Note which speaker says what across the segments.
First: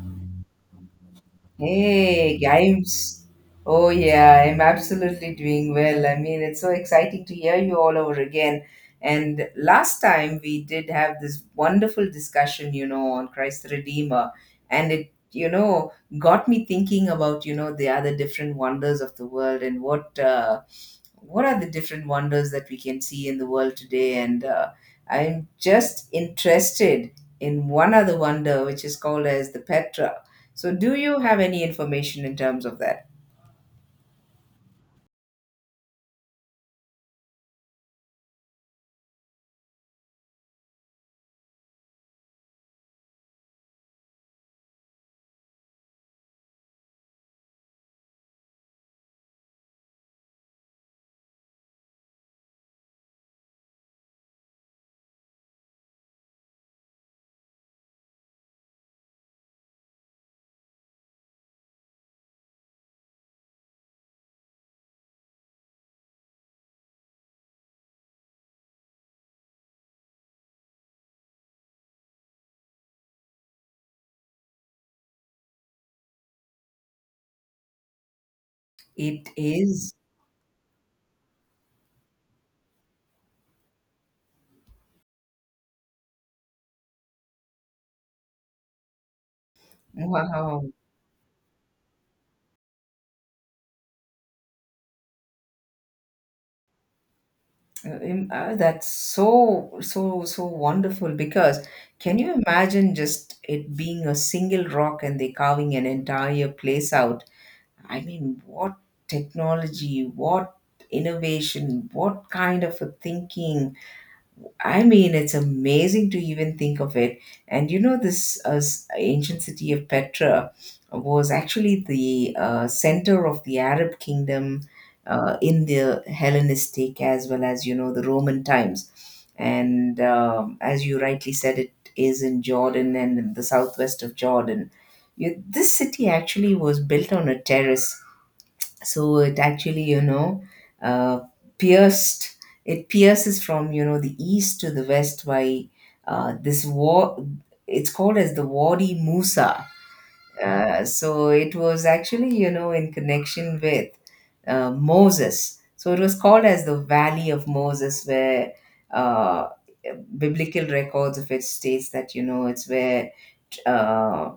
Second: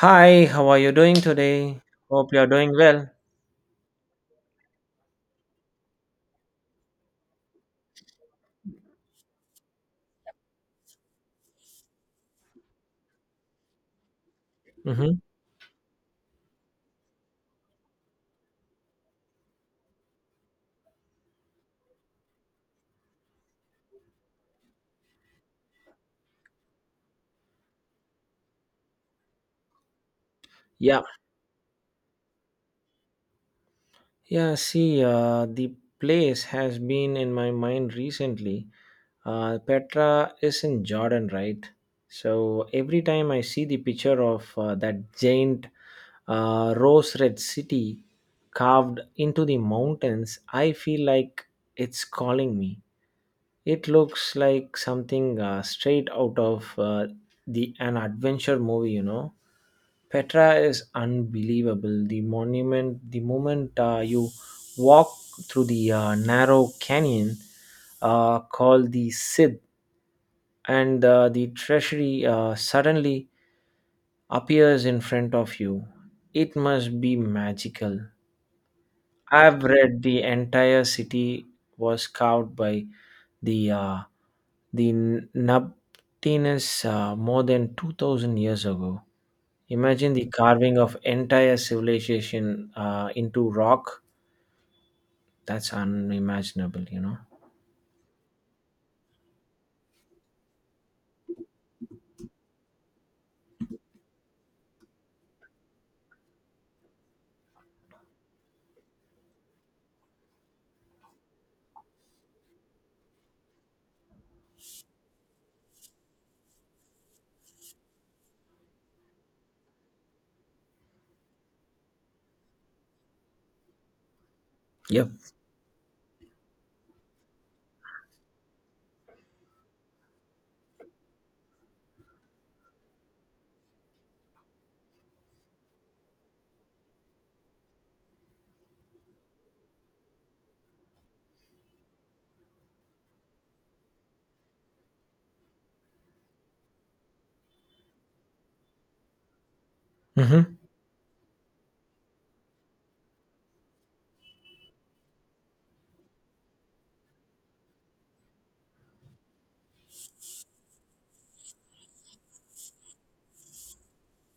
Speaker 1: Hi, how are you doing today? Hope
Speaker 2: Hey,
Speaker 1: you're doing well.
Speaker 2: games. Oh, yeah, I'm absolutely doing well. I mean, it's so exciting to hear you all over again. And last time we did have this wonderful discussion, on Christ the Redeemer. And it,
Speaker 1: Mm-hmm.
Speaker 2: you know, got me thinking about the other different wonders of the world and what are the different wonders that we can see in the world today and I'm just interested in one other wonder which is called as the Petra. So do
Speaker 1: Yeah.
Speaker 2: you have any information in terms of that?
Speaker 1: Yeah, see, the place has been in my mind recently. Petra is in Jordan, right? So every time I see the picture of that giant rose red city carved into the mountains, I feel like it's calling me. It looks like something straight out of the an adventure movie. Petra is unbelievable. The moment you walk through the narrow canyon called the Sid, and the treasury suddenly appears in front of you. It must be magical.
Speaker 2: It
Speaker 1: I've
Speaker 2: is.
Speaker 1: read the entire city was carved by the uh, The Nabtinus more than 2000 years ago. Imagine the
Speaker 2: Wow.
Speaker 1: carving of entire civilization into rock. That's unimaginable.
Speaker 2: That's so so so wonderful because can you imagine just it being a single rock and they carving an entire place out? I mean, what technology, what innovation, what kind of a thinking? I mean, it's amazing to even think of it. And this ancient city of Petra was actually the center of the Arab kingdom
Speaker 1: Yep.
Speaker 2: in the Hellenistic as well as the Roman times. And as you rightly said, it is in Jordan and in the southwest of Jordan. You, this city actually was built on a terrace, so it actually uh, pierced, it pierces from the east to the west by this war. It's called as the Wadi Musa.
Speaker 1: Hmm.
Speaker 2: So it was actually in connection with Moses, so it was called as the valley of Moses, where uh, biblical records of it states that it's where uh,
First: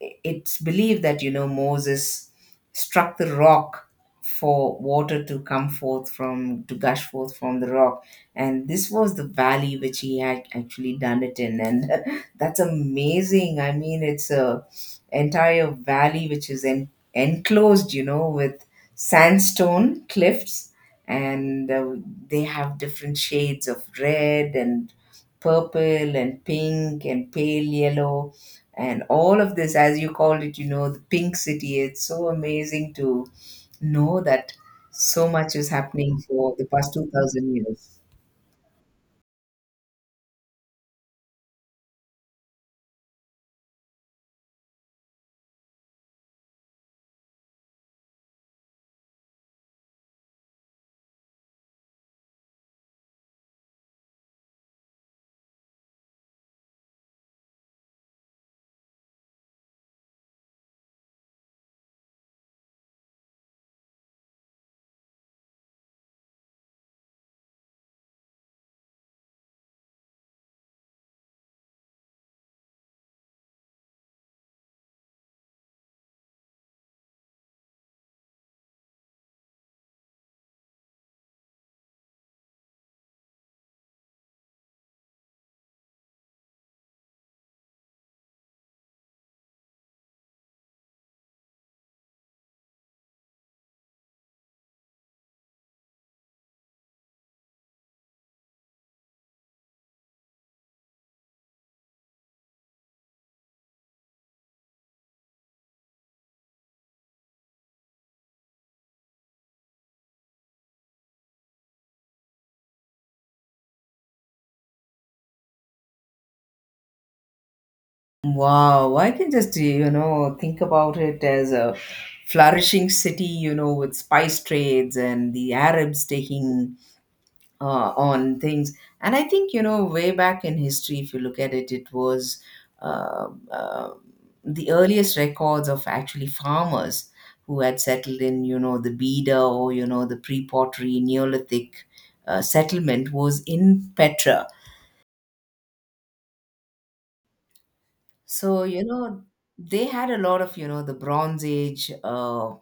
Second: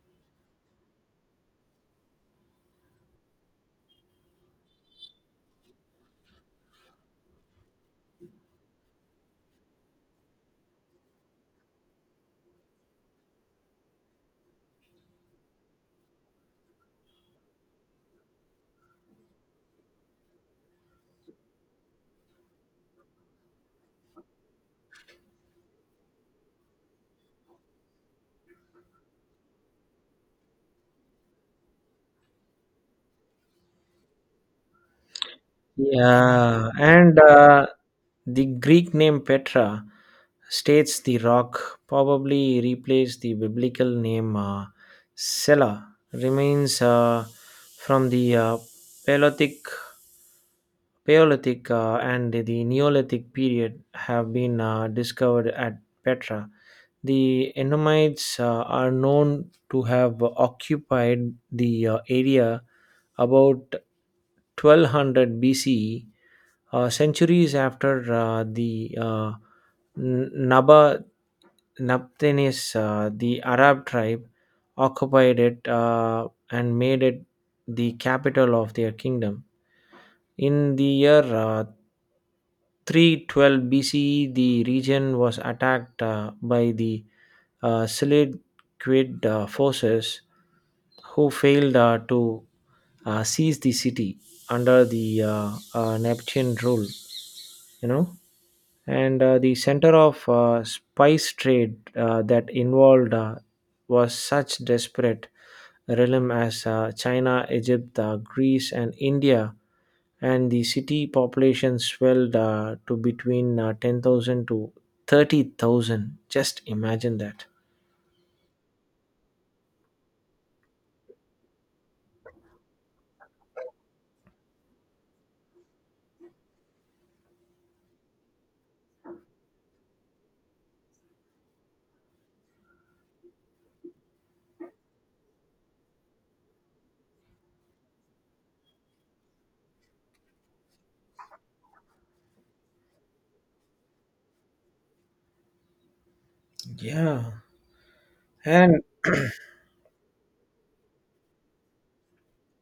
Speaker 2: it's believed that Moses struck the rock for water to come forth from, to gush forth from the rock. And this was the valley which he had actually done it in. And that's amazing. I mean, it's a entire valley which is enclosed with sandstone cliffs. And they have different shades of red and purple and pink and pale yellow. And all of this, as you called it, the pink city, it's so amazing to know that so much is happening for the
Speaker 1: Yeah,
Speaker 2: past
Speaker 1: and
Speaker 2: 2000 years.
Speaker 1: the Greek name Petra states the rock, probably replaced the biblical name Sela, remains from the Paleolithic Paleolithic and the Neolithic period have been discovered at Petra. The Ennomites are known to have occupied the area about 1200 BCE, centuries after the N- Naba Naphthanes, the Arab tribe, occupied it and made it the capital of their kingdom. In the year 312 BCE, the region was attacked by the Seleucid forces, who failed to seize the city under the Neptune rule, you know. And the center of spice trade that involved was such desperate realm as China, Egypt, Greece, and India, and the city population swelled to between 10,000 to 30,000. Just imagine that.
Speaker 2: Wow, I can just think about it as a flourishing city, with spice trades and the Arabs taking on things. And I think, way back in history, if you look at it, it was uh, uh, the earliest records of actually farmers who had settled in, the Beda or, the pre pottery Neolithic settlement was in Petra.
Speaker 1: Yeah.
Speaker 2: So,
Speaker 1: And
Speaker 2: you know, they had a lot of, the Bronze Age. Uh,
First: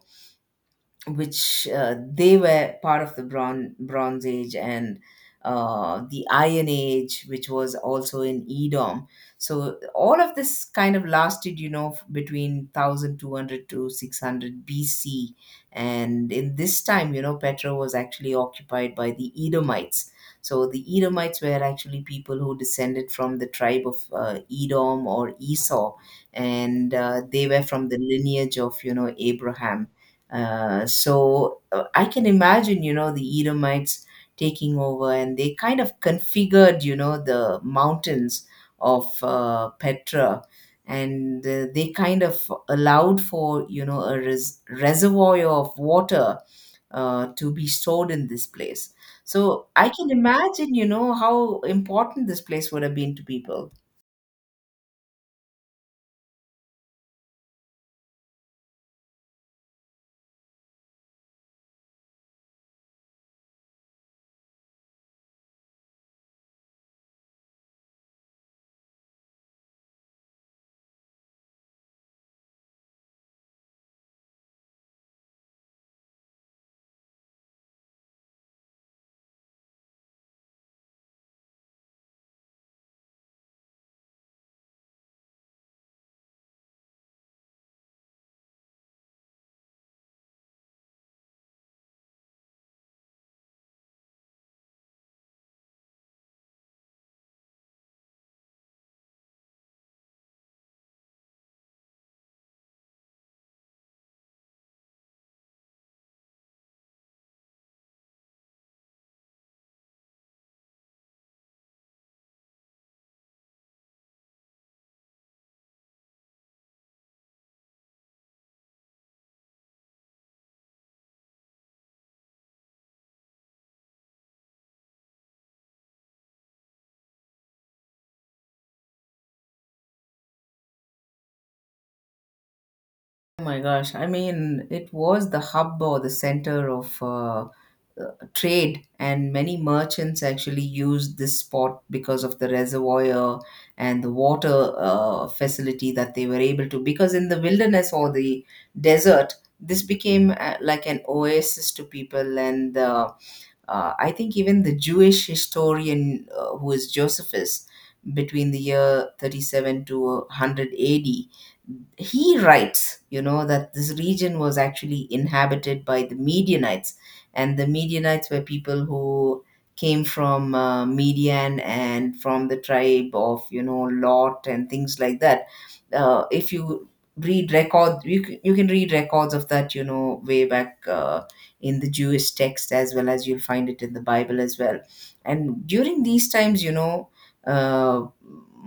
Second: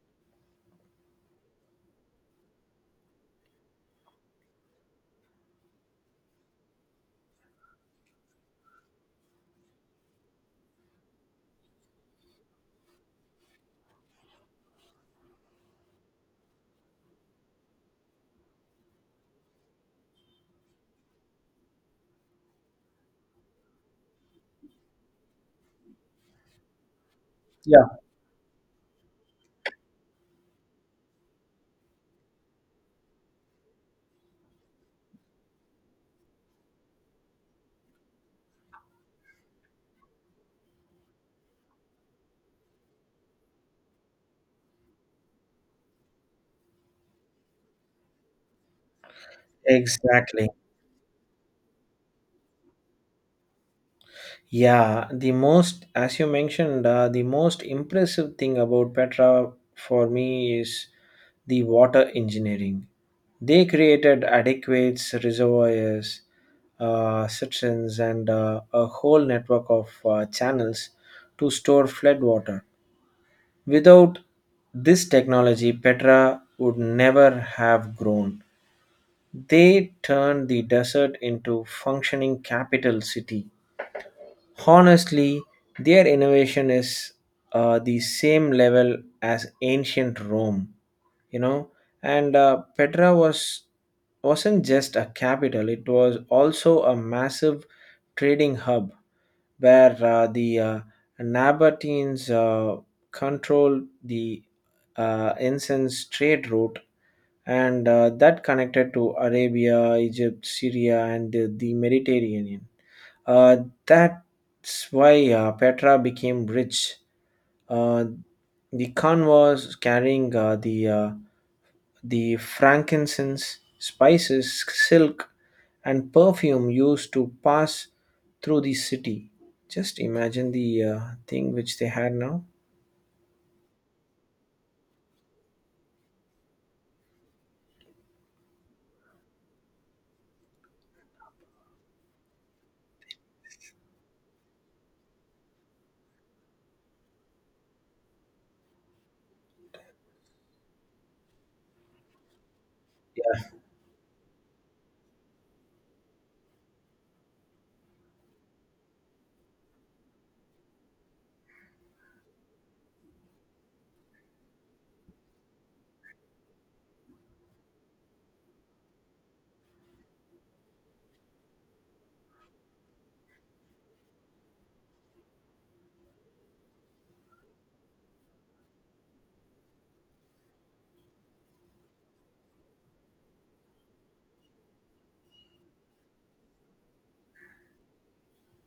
Speaker 2: which they were part of the Bronze Age and the Iron Age, which was also in Edom. So all of this kind of lasted, between 1200 to 600 BC. And in this time, Petra was actually occupied by the Edomites. So the Edomites were actually people who descended from the tribe of Edom or Esau, and they were from the
Speaker 1: yeah,
Speaker 2: lineage of, Abraham. So I can imagine, the Edomites taking over, and they kind of configured, the mountains of Petra, and they kind of allowed for a reservoir of water to be stored in this place. So I can
Speaker 1: exactly.
Speaker 2: imagine, how important this place would have been to people.
Speaker 1: Yeah, the most, as you mentioned, the most impressive thing about Petra for me is the water engineering. They created adequate reservoirs, cisterns, and a whole network of channels to store flood water. Without this technology, Petra would never have grown. They turned the desert into functioning capital city. Honestly, their innovation is the same level as ancient Rome, you know. And Petra wasn't just a capital; it was also a massive trading hub where the Nabateans controlled the incense trade route and that connected to Arabia, Egypt, Syria, and the Mediterranean. Uh, that's why Petra became rich. Uh, the convoys carrying the frankincense, spices, silk, and perfume used to pass through the city. Just imagine the thing which they had now.
Speaker 2: Oh my gosh! I mean, it was the hub or the center of. Trade and many merchants actually used this spot because of the reservoir and the water facility that they were able to, because in the wilderness or the desert this became like an oasis to people. And I think even the Jewish historian who is Josephus, between the year 37 to 100 AD he writes, that this region was actually inhabited by the Medianites, and the Medianites were people who came from Median and from the tribe of Lot and things like that. If you read record, you you can read records of that, way back in the Jewish text as well as you'll find it in the Bible as well. And during these times. Uh,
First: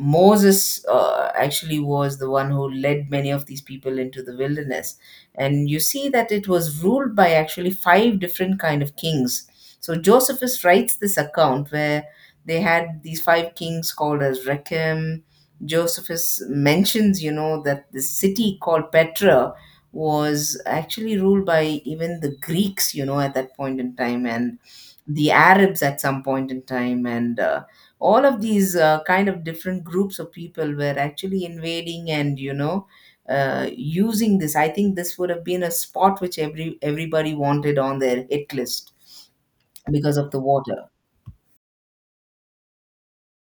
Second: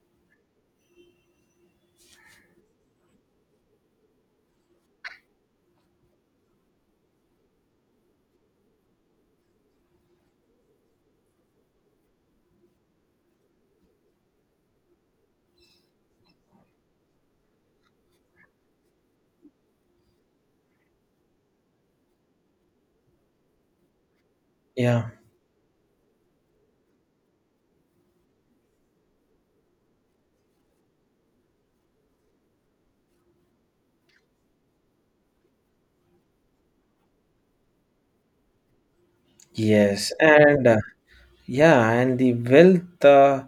Speaker 2: Moses actually was the one who led many of these people into the wilderness, and you see that it was ruled by actually five different kind of kings. So Josephus writes this account where they had these five kings called as Rechem. Josephus mentions, that the city called Petra was actually ruled by even the Greeks, at that point in time, and
Speaker 1: Yeah.
Speaker 2: the Arabs at some point in time, and all of these kind of different groups of people were actually invading and using this. I think this would have been a spot which everybody wanted on their hit list
Speaker 1: Yes.
Speaker 2: because of the
Speaker 1: And
Speaker 2: water.
Speaker 1: yeah, and the wealth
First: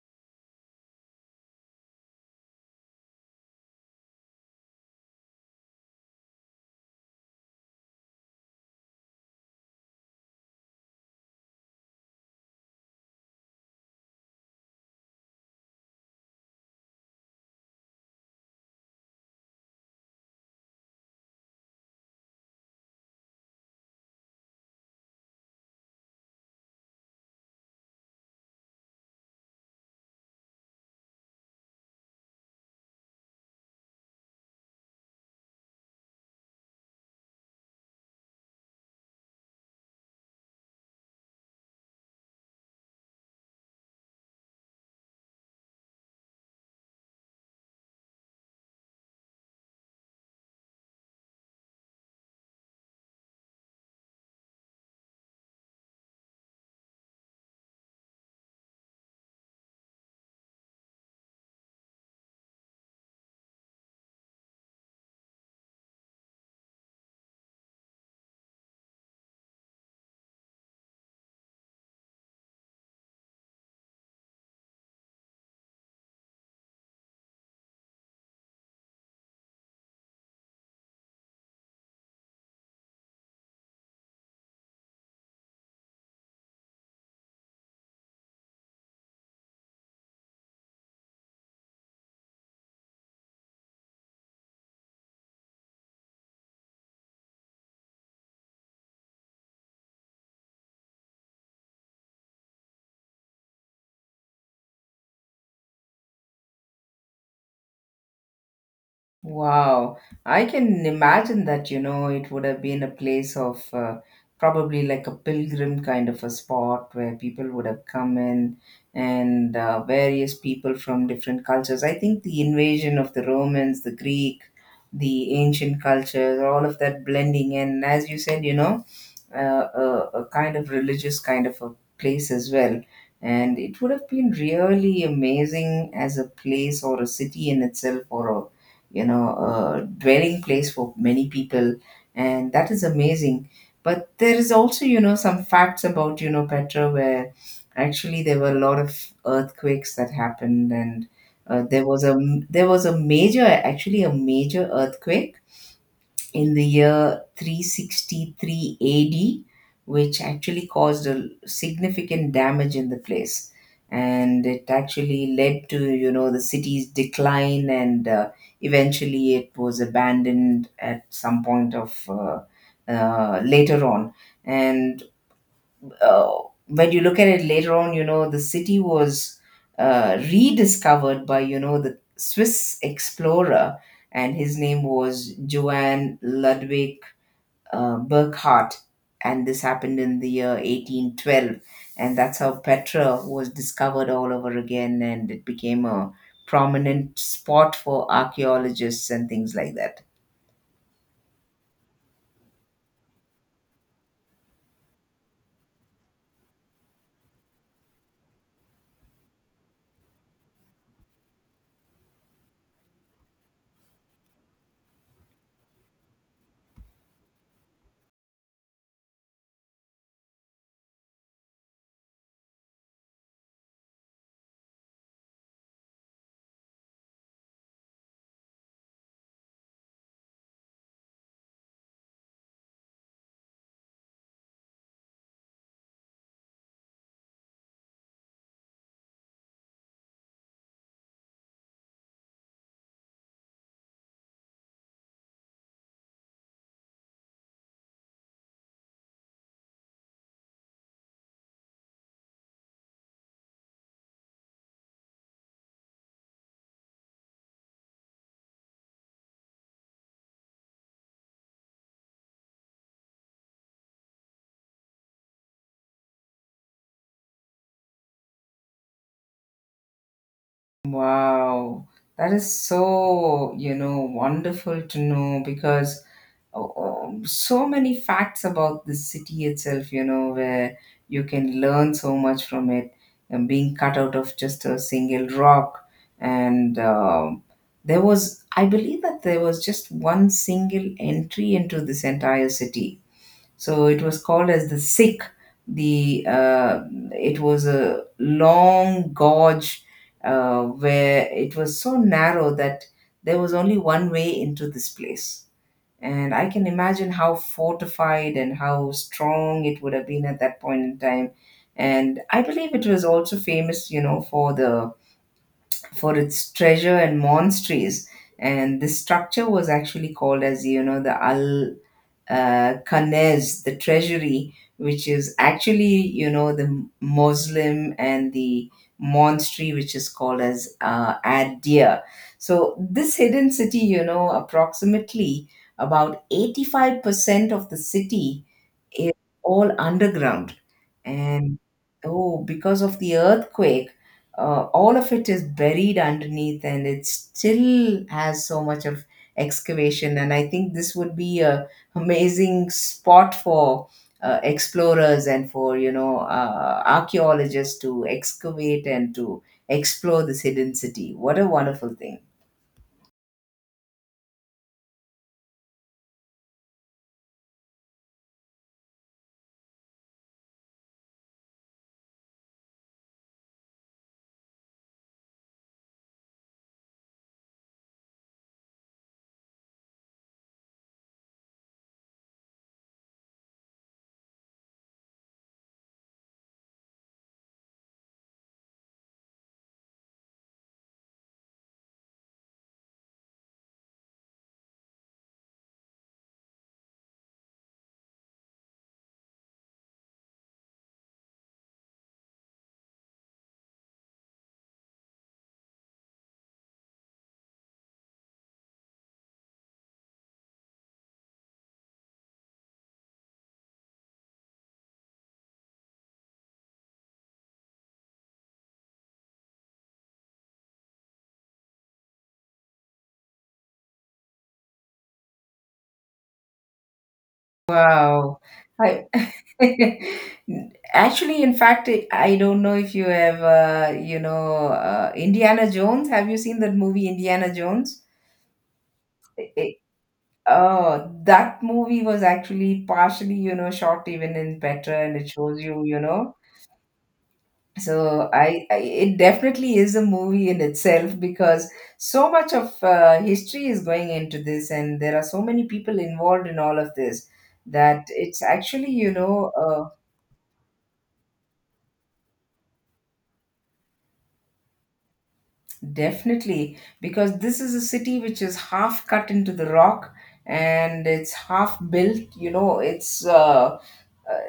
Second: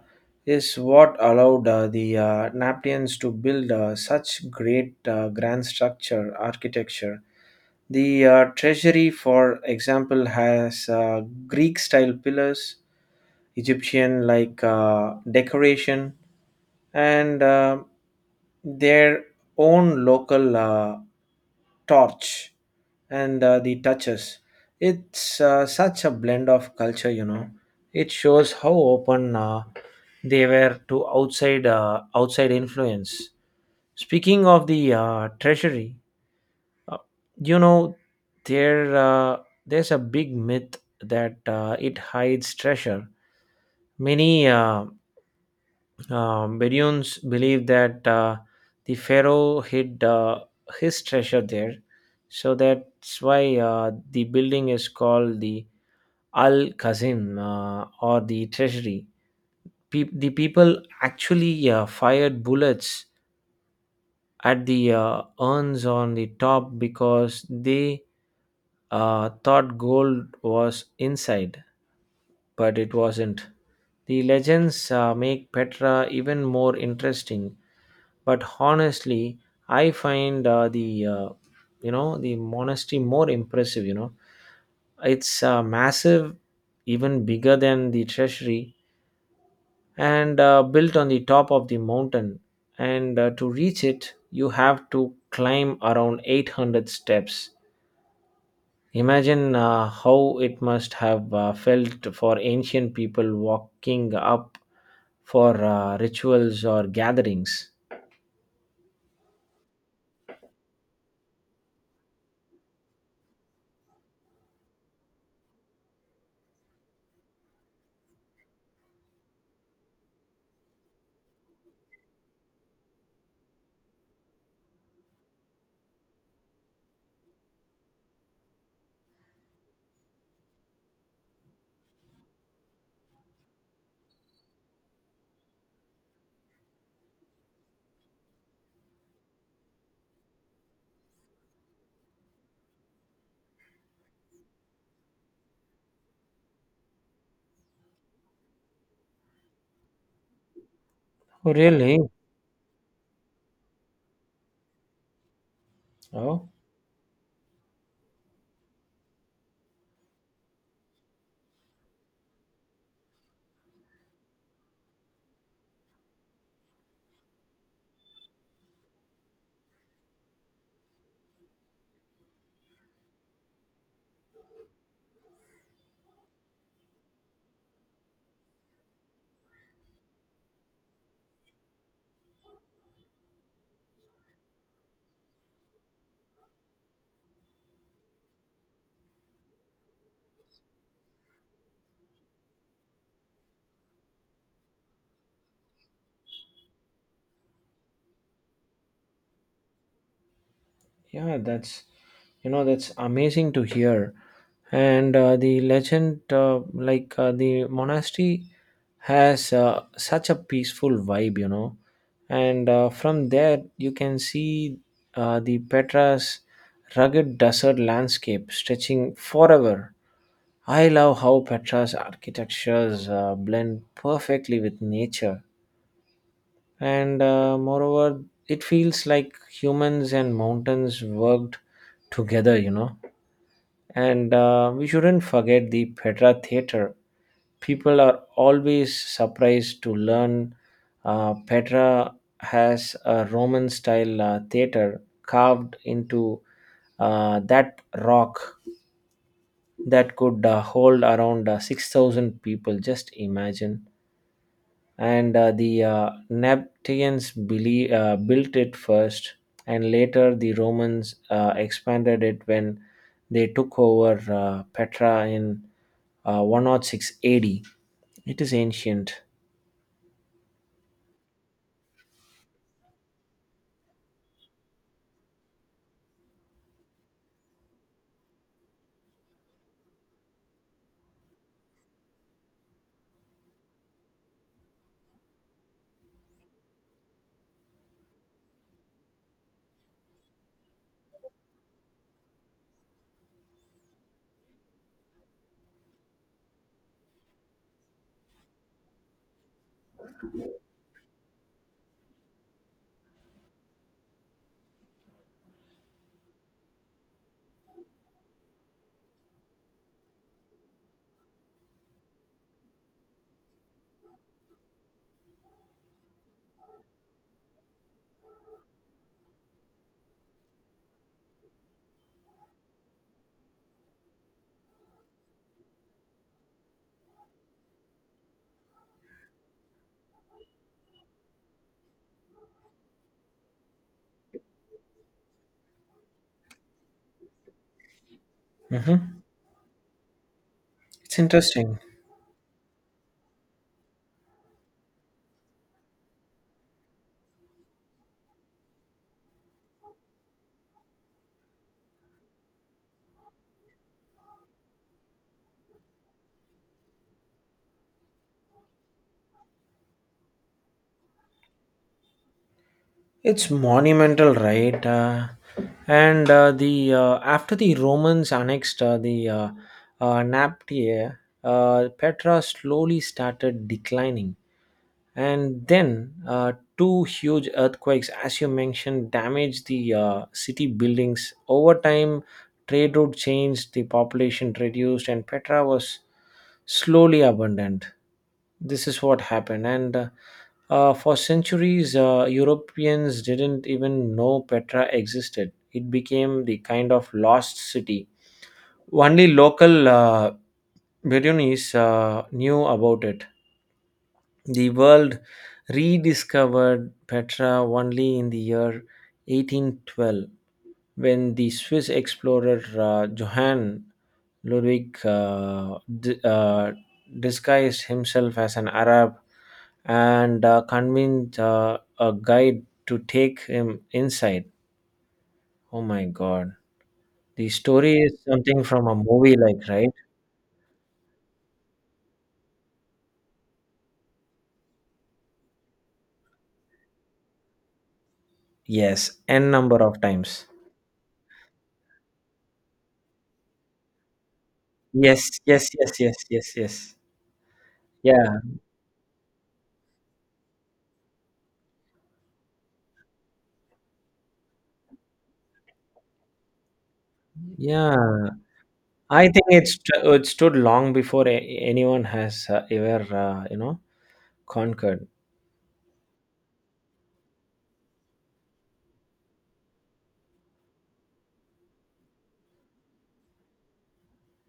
Speaker 1: is what allowed the Naptians to build such great grand structure architecture. The treasury, for example, has Greek style pillars, Egyptian like decoration, and their own local torch and the touches. It's such a blend of culture. It shows how open they were to outside influence. Speaking of the treasury, uh, you know, there uh, there's a big myth that it hides treasure. Many Bedouins believe that the pharaoh hid his treasure there, so that's why the building is called the Al Kazim, or the treasury. The people actually fired bullets at the urns on the top because they thought gold was inside, but it wasn't. The legends make Petra even more interesting. But honestly, I find the monastery more impressive. You know, it's massive, even bigger than the treasury, and built on the top of the mountain. And to reach it, you have to climb around 800 steps. Imagine how it must have felt for ancient people walking up for rituals or gatherings.
Speaker 2: Wow, I can imagine that, it would have been a place of probably like a pilgrim kind of a spot where people would have come in and various people from different cultures. I think the invasion of the Romans, the Greek, the ancient cultures, all of that blending in, as you said, a kind of religious kind of a place as well. And it would have been really amazing as a place or a city in itself or a dwelling place for many people. And that is amazing. But there is also some facts about Petra where actually there were a lot of earthquakes that happened. And
Speaker 1: Oh,
Speaker 2: uh, there
Speaker 1: really?
Speaker 2: was a there was a major, actually a major earthquake
Speaker 1: Oh.
Speaker 2: in the year 363 AD, which actually caused a significant damage in the place. And it actually led to, the city's decline, and eventually it was abandoned at some point of later on. And uh, when you look at it later on, the city was rediscovered by the Swiss explorer, and his name was Johann Ludwig Burckhardt. And this happened in the year 1812. And that's how Petra was discovered all over again, and it became a prominent spot for archaeologists and things like that.
Speaker 1: Yeah, that's you know that's amazing to hear. And the legend, like the monastery, has such a peaceful vibe. And from there, you can see the Petra's rugged desert landscape stretching forever. I love how Petra's architectures blend perfectly with nature, and moreover it feels like humans and mountains worked together, and we shouldn't forget the Petra theater. People are always surprised to learn Petra has a Roman style theater carved into that rock that could hold around 6000 people. Just imagine. And the Naphtalians built it first, and later the Romans expanded it when they took over Petra in 106 AD. It is ancient.
Speaker 2: Wow, that is so wonderful to know because oh, oh, so many facts about the city itself, where you can learn so much from it and being cut out of just a single rock. And there was, I believe that there was just one single entry into this entire city, so it was called as the sick. The it was a long gorge where it was so narrow that there was only one way into this place. And I can imagine how fortified and how strong it would have been at that point in time. And I believe it was also famous, for the for its treasure and monasteries. And this structure was actually called as the Al Kanez, the treasury, which is actually the Muslim and the monastery, which is called as Adir. So this hidden city, approximately about 85% of the city is
Speaker 1: Mhm.
Speaker 2: all underground.
Speaker 1: It's
Speaker 2: And
Speaker 1: interesting.
Speaker 2: oh, because of the earthquake all of it is buried underneath, and it still has so much of excavation. And I think this would be a amazing spot for explorers and for archaeologists to excavate and to explore this hidden city. What a wonderful thing.
Speaker 1: It's monumental, right? And the after the Romans annexed the Naptia, Petra slowly started declining. And then two huge earthquakes, as you mentioned, damaged the city buildings. Over time, trade route changed, the population reduced, and Petra was slowly abandoned. This is what happened. And for centuries, Europeans didn't even know Petra existed. It became the kind of lost city. Only local Bedouins knew about it. The world rediscovered Petra only in the year 1812, when the Swiss explorer Johann Ludwig disguised himself as an Arab and convinced a guide to take him inside. Oh my God. The story is
Speaker 2: Wow.
Speaker 1: something from a
Speaker 2: I
Speaker 1: movie, like, right?
Speaker 2: actually, in fact, I don't know if you have, you know, Indiana Jones. Have you seen that movie, Indiana Jones?
Speaker 1: Yes, n
Speaker 2: I- I-
Speaker 1: number of times.
Speaker 2: Oh, that movie was actually partially shot even in Petra, and
Speaker 1: Yes,
Speaker 2: it shows
Speaker 1: yes,
Speaker 2: you,
Speaker 1: yes,
Speaker 2: you
Speaker 1: yes,
Speaker 2: know.
Speaker 1: yes, yes.
Speaker 2: So
Speaker 1: Yeah,
Speaker 2: I, it definitely is a movie in itself because so much of history is going into this, and there are so many people involved in all of this that
Speaker 1: yeah.
Speaker 2: it's actually, you
Speaker 1: I think
Speaker 2: know.
Speaker 1: it's st- it stood long before anyone has ever conquered.
Speaker 2: Definitely, because this is a city which is half cut into the rock and it's half built. You know, it's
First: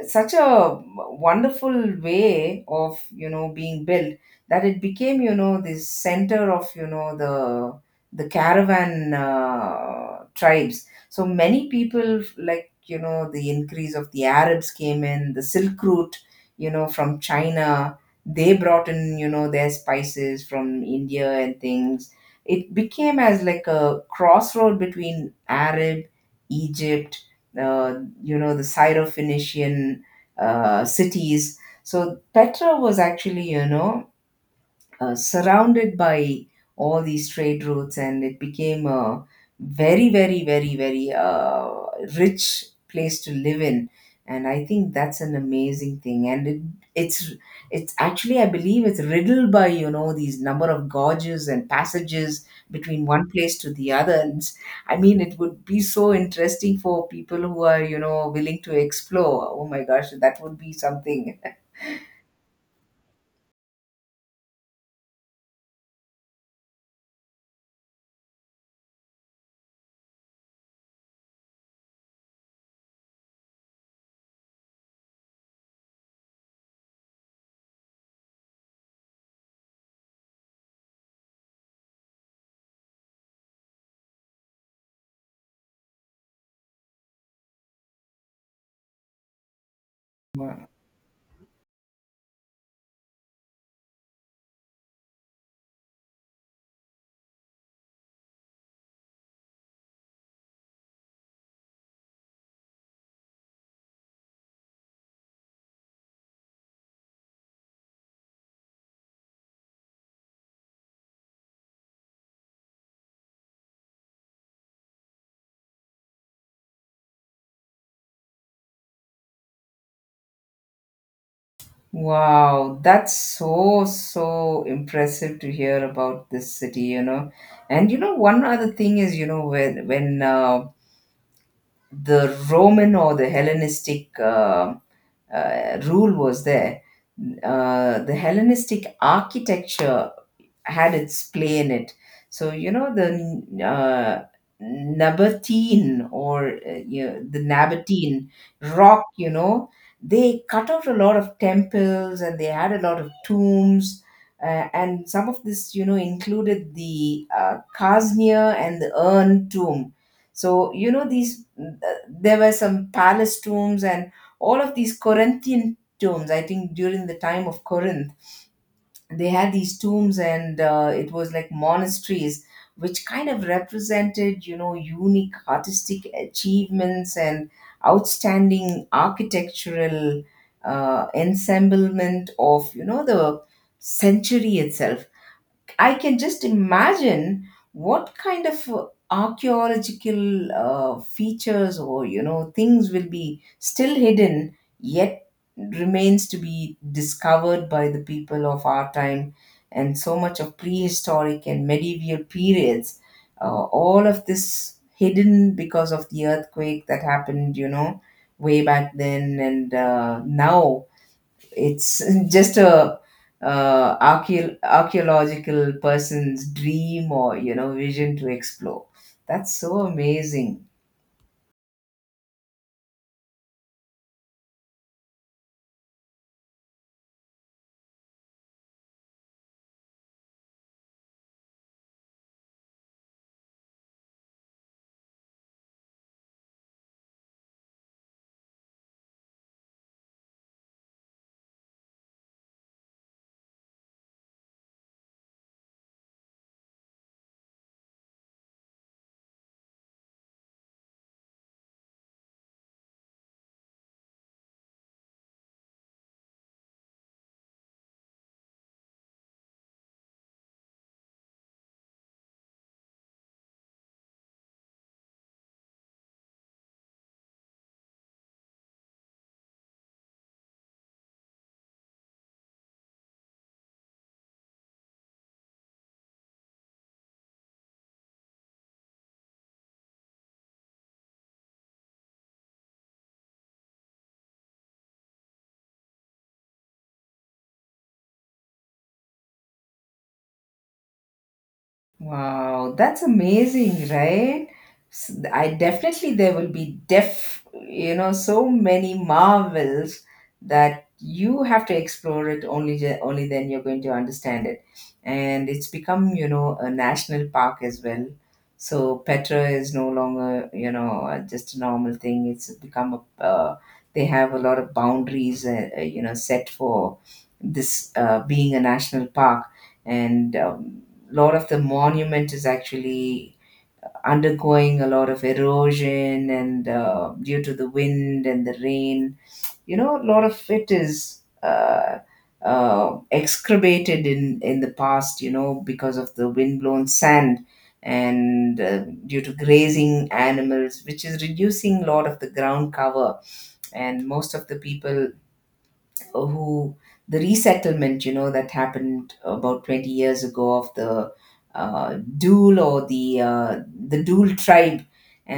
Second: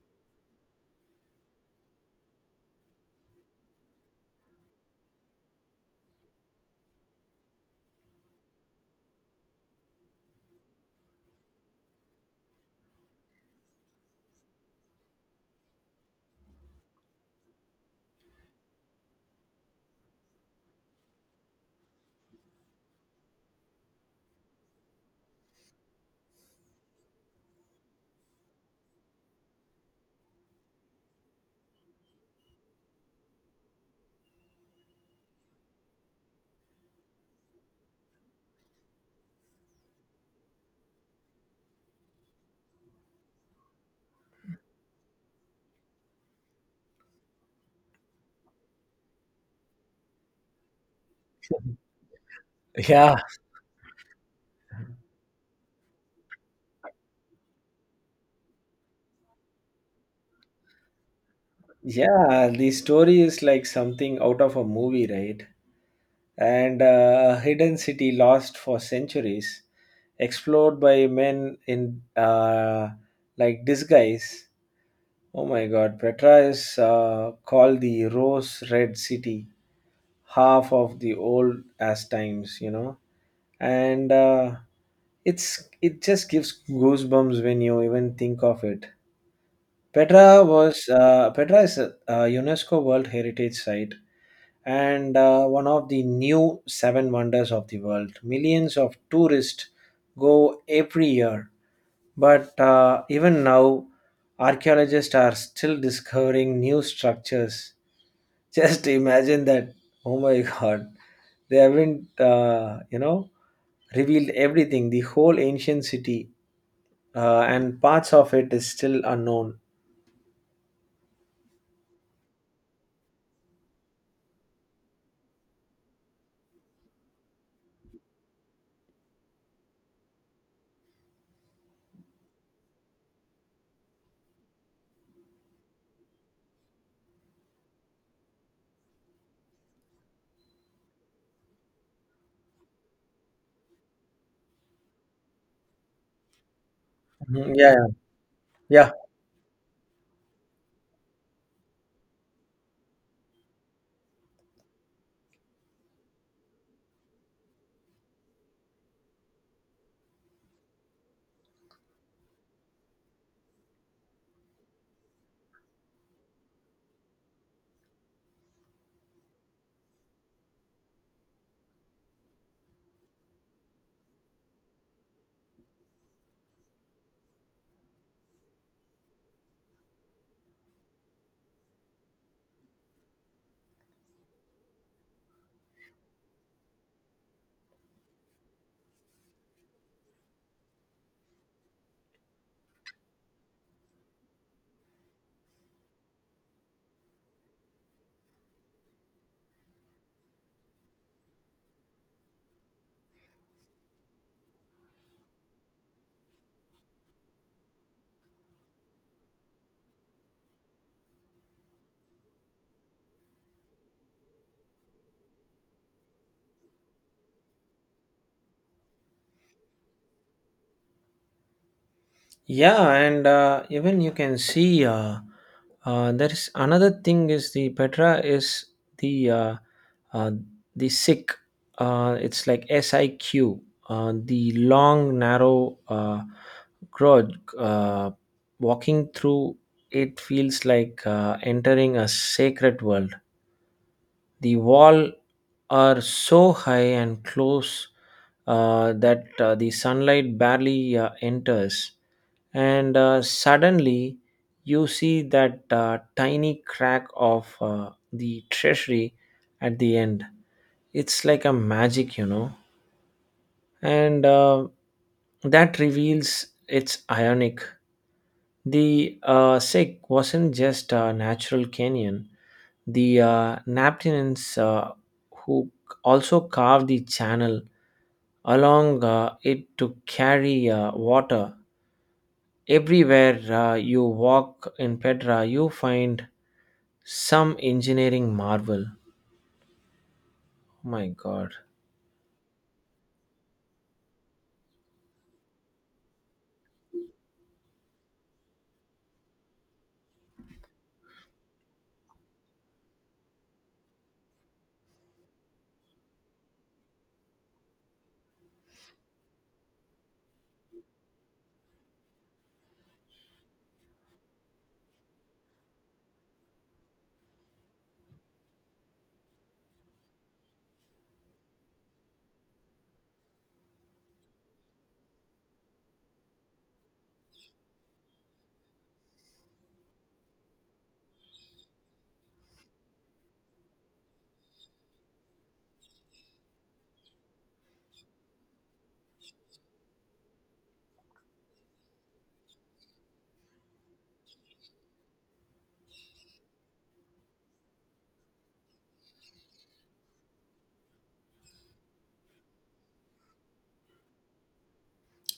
Speaker 2: such a wonderful way of being built, that it became this center of the caravan tribes. So many people like the increase of the Arabs came in the silk route from China. They brought in their spices from India and things. It became as like a crossroad between Arab, Egypt, uh, the Syro Phoenician cities. So Petra was actually, you know, surrounded by all these trade routes, and it became a very, very, rich place to live in. And I think that's an amazing thing. And it's it's actually, I believe, it's riddled by, you know, these number of gorges and passages between
Speaker 1: Yeah,
Speaker 2: one place to the other, I mean, it would be so interesting for people who are, you know, willing to explore. Oh my gosh, that would be something.
Speaker 1: yeah. The story is like something out of a movie, right? And a hidden city lost for centuries, explored by men in, like, disguise. Oh my God, Petra is called the Rose Red City, half of the old as times, and it just gives goosebumps when you even think of it. Petra is a UNESCO World Heritage Site and one of the new seven wonders of the world. Millions of tourists go every year, but even now, archaeologists are still discovering new structures. Just imagine that! Oh my God, they haven't revealed everything. The whole ancient city and parts of it is still unknown.
Speaker 2: Wow, that's so, so impressive to hear about this city, you know. And you know, one other thing is, you know, when when the Roman or the Hellenistic rule was there, the Hellenistic architecture had its play in it. So you know, the Nabatean or, you know, the
Speaker 1: Mhm. Yeah, yeah.
Speaker 2: Nabatean
Speaker 1: Yeah,
Speaker 2: rock, you know, they cut out a lot of temples and they had a lot of tombs. And some of this, you know, included the Khaznia and the urn tomb. So, you know, these, there were some palace tombs and all of these Corinthian tombs, I think, during the time of Corinth they had these tombs, and it was like monasteries which kind of represented, you know, unique artistic achievements and outstanding architectural ensemblement of, you know, the century itself. I can just imagine what kind of archaeological features or, you know, things will be still hidden yet, remains to be discovered by the people of our time, and so much of prehistoric and medieval periods, all of this hidden because of the earthquake that happened, you know, way back then. And now it's just a archaeological person's dream or, you know, vision to explore. That's so amazing.
Speaker 1: yeah, and even you can see, there is another thing is the Petra is the uh, uh, the sick. It's like SIQ, the long narrow grudge. Uh, walking through it feels like entering a sacred world. The wall are so high and close that the sunlight barely enters, and suddenly you see that tiny crack of the treasury at the end. It's like a magic. And that reveals it's ionic. The sick wasn't just a natural Kenyan. The Naptinians who also carved the channel along it to carry water. Everywhere you walk in Petra, you find some engineering marvel. Oh my God.
Speaker 2: Wow, that's amazing, right? I definitely, there will be you know, so many marvels that you have to explore it. Only only then you're going to understand it. And it's become, you know, a national park as well. So Petra is no longer, you know, just a normal thing. It's become a, they have a lot of boundaries, you know, set for this, being a national park. And lot of the monument is actually undergoing a lot of erosion, and due to the wind and the rain, you know, a lot of it is excavated in the past, you know, because of the windblown sand, and due to grazing animals, which is reducing a lot of the ground cover. And most of the people who, the resettlement, you know, that happened about 20 years ago, of the Dul or the, the Dul tribe,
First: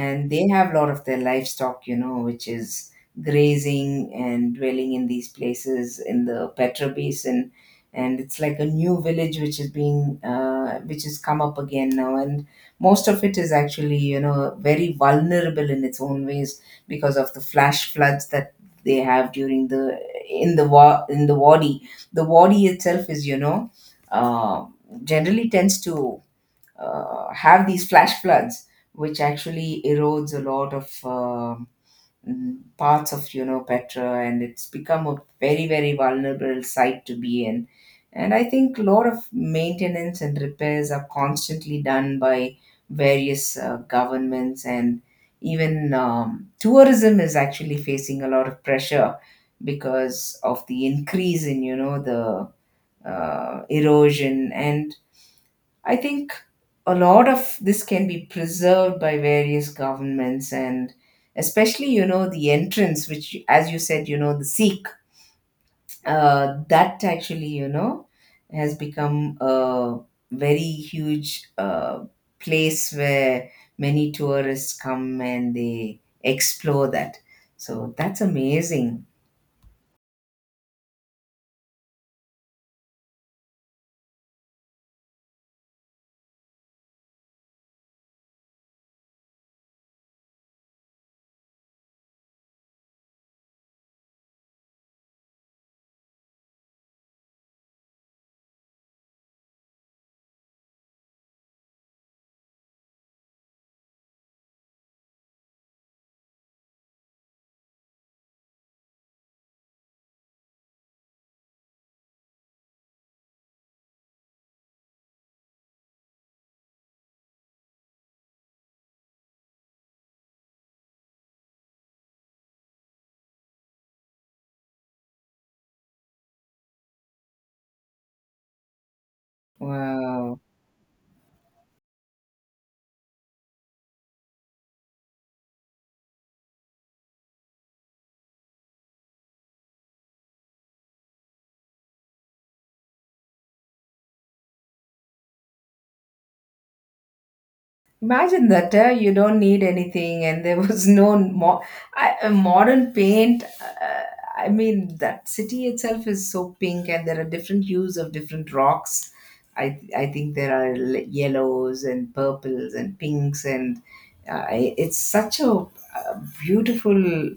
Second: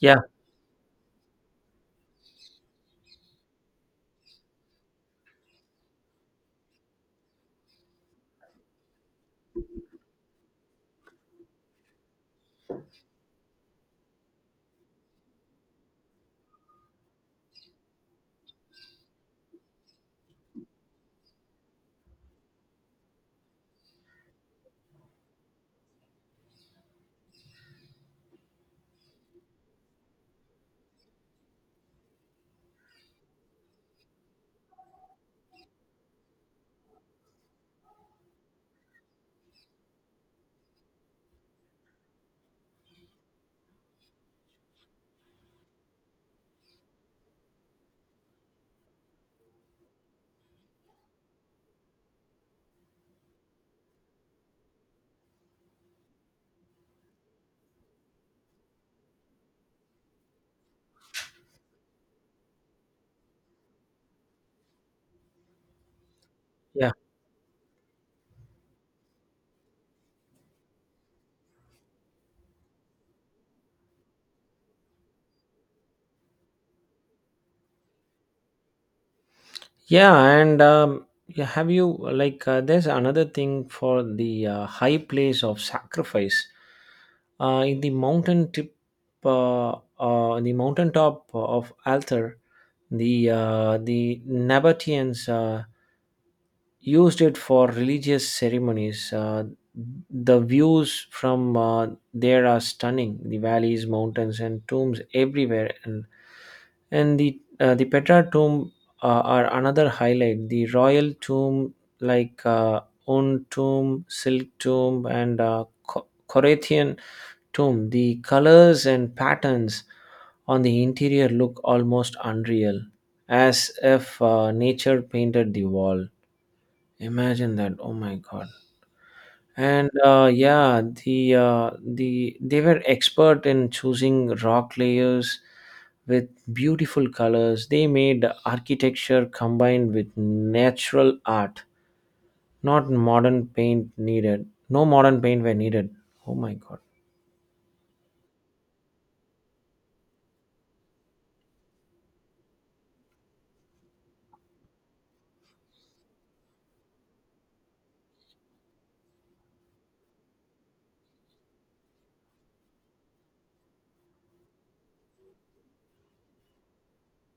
Speaker 1: Yeah,
Speaker 2: they have a lot of their livestock, you know, which is grazing and dwelling in these places in the Petra basin. And it's like a new village which is being, which has come up again now. And most of it is actually, you know, very vulnerable in its own ways because of the flash floods that they have during the in the wa- in the body itself is, you know, uh, generally tends to have these flash floods, which actually erodes a lot of, parts of, you know, Petra, and it's become a very, very vulnerable site to be in. And I think a lot of maintenance and repairs are constantly done by various governments, and even, tourism is actually facing a lot of pressure because of the increase in, you know, the erosion. And I think a lot of this can be preserved by various governments, and especially, you know, the entrance, which, as you said, you know, the Sikh,
Speaker 1: yeah,
Speaker 2: that actually, you know, has become a very huge place where many tourists come and they explore that. So that's amazing.
Speaker 1: yeah. And yeah, have you, like there's another thing for the high place of sacrifice in the mountain tip, in the mountain top of Altar. The Nabateans used it for religious ceremonies. The views from there are stunning. The valleys, mountains, and tombs everywhere. And the Petra tomb are another highlight. The royal tomb, like Un tomb, Silk tomb, and Corinthian tomb. The colors and patterns on the interior look almost unreal, as if nature painted the wall. Imagine that. Oh my God. And
Speaker 2: Wow.
Speaker 1: yeah, they were expert in choosing rock layers with beautiful colors. They made architecture combined with natural art, not modern paint needed. No modern paint were needed. Oh my God.
Speaker 2: Imagine that, you don't need anything, and there was no modern paint. I mean, that city itself is so pink, and there are different hues of different rocks. I think there are yellows and purples and pinks, and it's such a, uh, beautiful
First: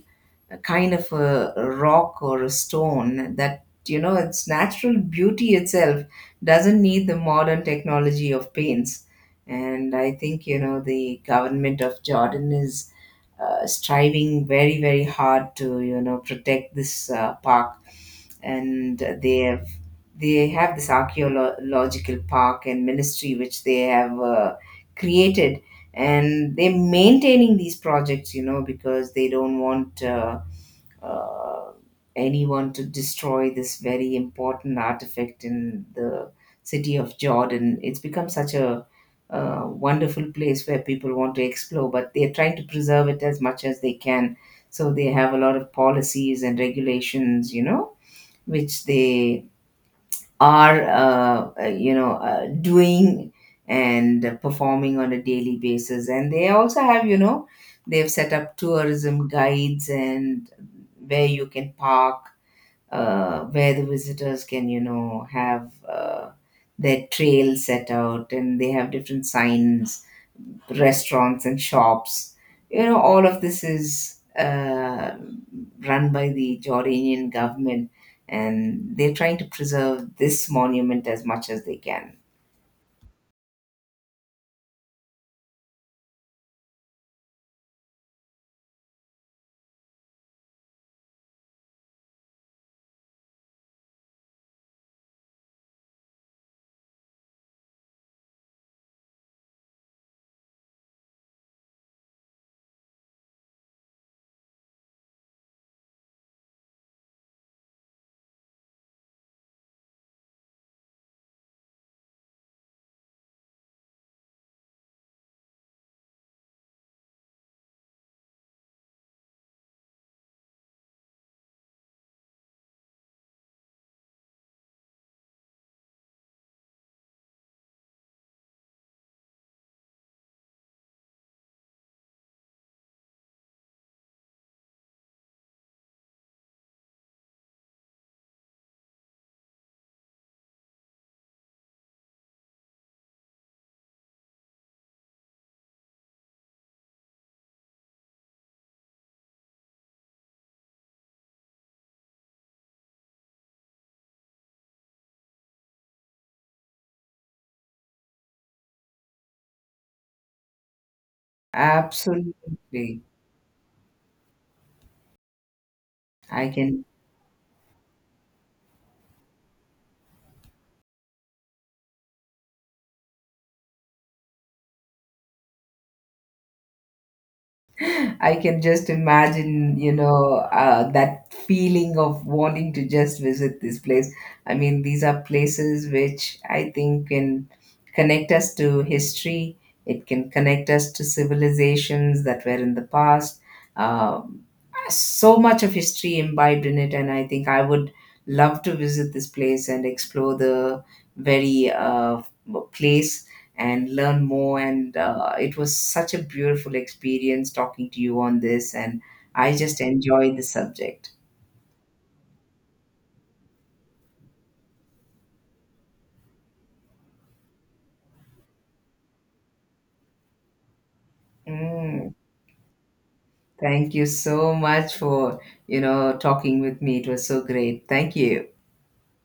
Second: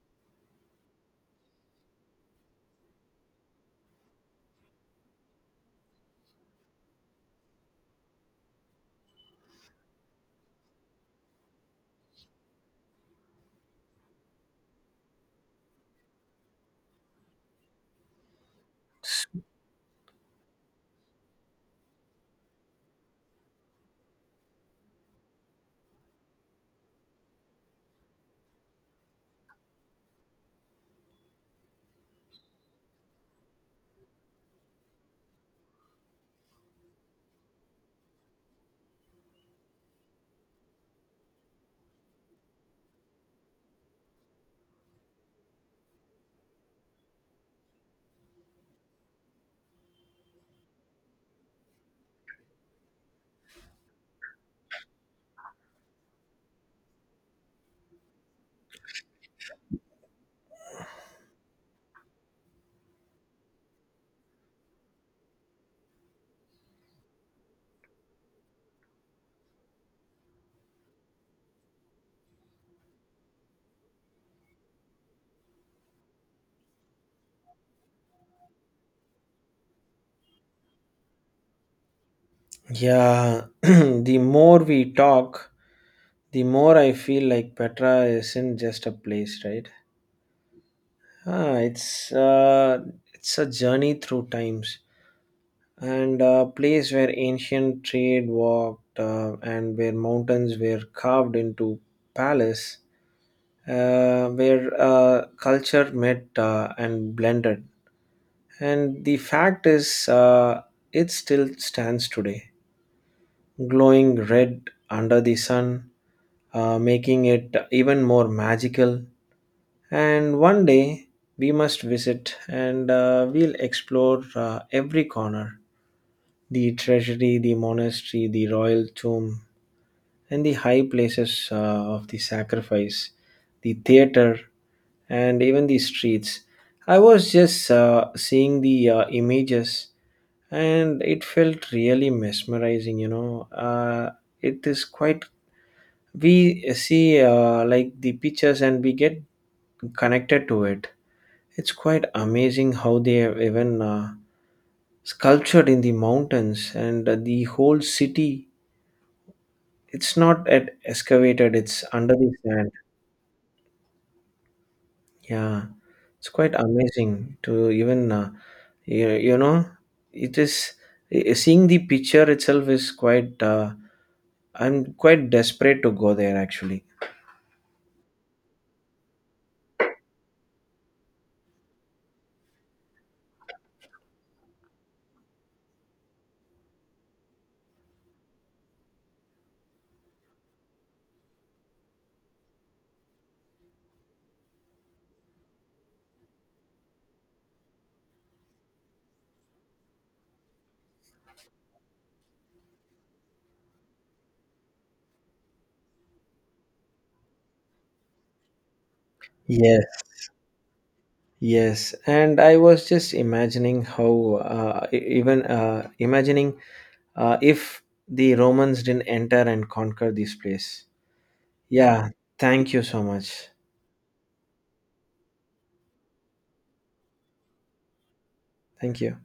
Speaker 2: kind of a rock or a stone that, you know, its natural beauty itself doesn't need the modern technology of paints. And I think, you know, the government of Jordan is, striving very, very hard to, you know, protect this, park. And
Speaker 1: S-
Speaker 2: they have this archaeological park and ministry which they have, created, and they're maintaining these projects, you know, because they don't want, uh, anyone to destroy this very important artifact in the city of Jordan. It's become such a wonderful place where people want to explore, but they're trying to preserve it as much as they can. So they have a lot of policies and regulations, you know, which they are you know, doing and performing on a daily basis. And they also have, you know, they've set up tourism guides and where you can park, where the visitors can, you know, have, their trail set out, and they have different signs, restaurants and shops. You know, all of this is, run by the Jordanian government, and they're trying to preserve this monument as much as they can.
Speaker 1: Yeah, the more we talk, the more I feel like Petra isn't just a place, right? Ah, it's a journey through times, and a place where ancient trade walked and where mountains were carved into palace, where culture met and blended. And the fact is, it still stands today, glowing red under the sun, making it even more magical. And one day we must visit and we'll explore every corner: the treasury, the monastery, the royal tomb, and the high places of the sacrifice, the theater, and even the streets. I was just seeing the images, and it felt really mesmerizing. It is quite, we see like the pictures, and we get connected to it. It's quite amazing how they have even sculptured in the mountains and the whole city. It's not at excavated, it's under the sand.
Speaker 2: Absolutely,
Speaker 1: Yeah, it's
Speaker 2: I
Speaker 1: quite
Speaker 2: can
Speaker 1: amazing to even, you, you know, it is, seeing the picture itself is I'm quite desperate to go there actually.
Speaker 2: I can just imagine, you know, that feeling of wanting to just visit this place. I mean, these are places which I think can connect us to history. It can connect us to civilizations that were in the past. Um, so much of history imbibed in it, and I think I would love to visit this place and explore the very, place, and learn more. And it was such a beautiful experience talking to you on this, and I just
Speaker 1: Yes,
Speaker 2: enjoy the subject.
Speaker 1: yes, and I was just imagining how even imagining if the Romans didn't enter and conquer this place. Yeah,
Speaker 2: Mm,
Speaker 1: thank you so much.
Speaker 2: thank you so much for, you know, talking with me. It was so great. Thank you.
Speaker 1: Thank you.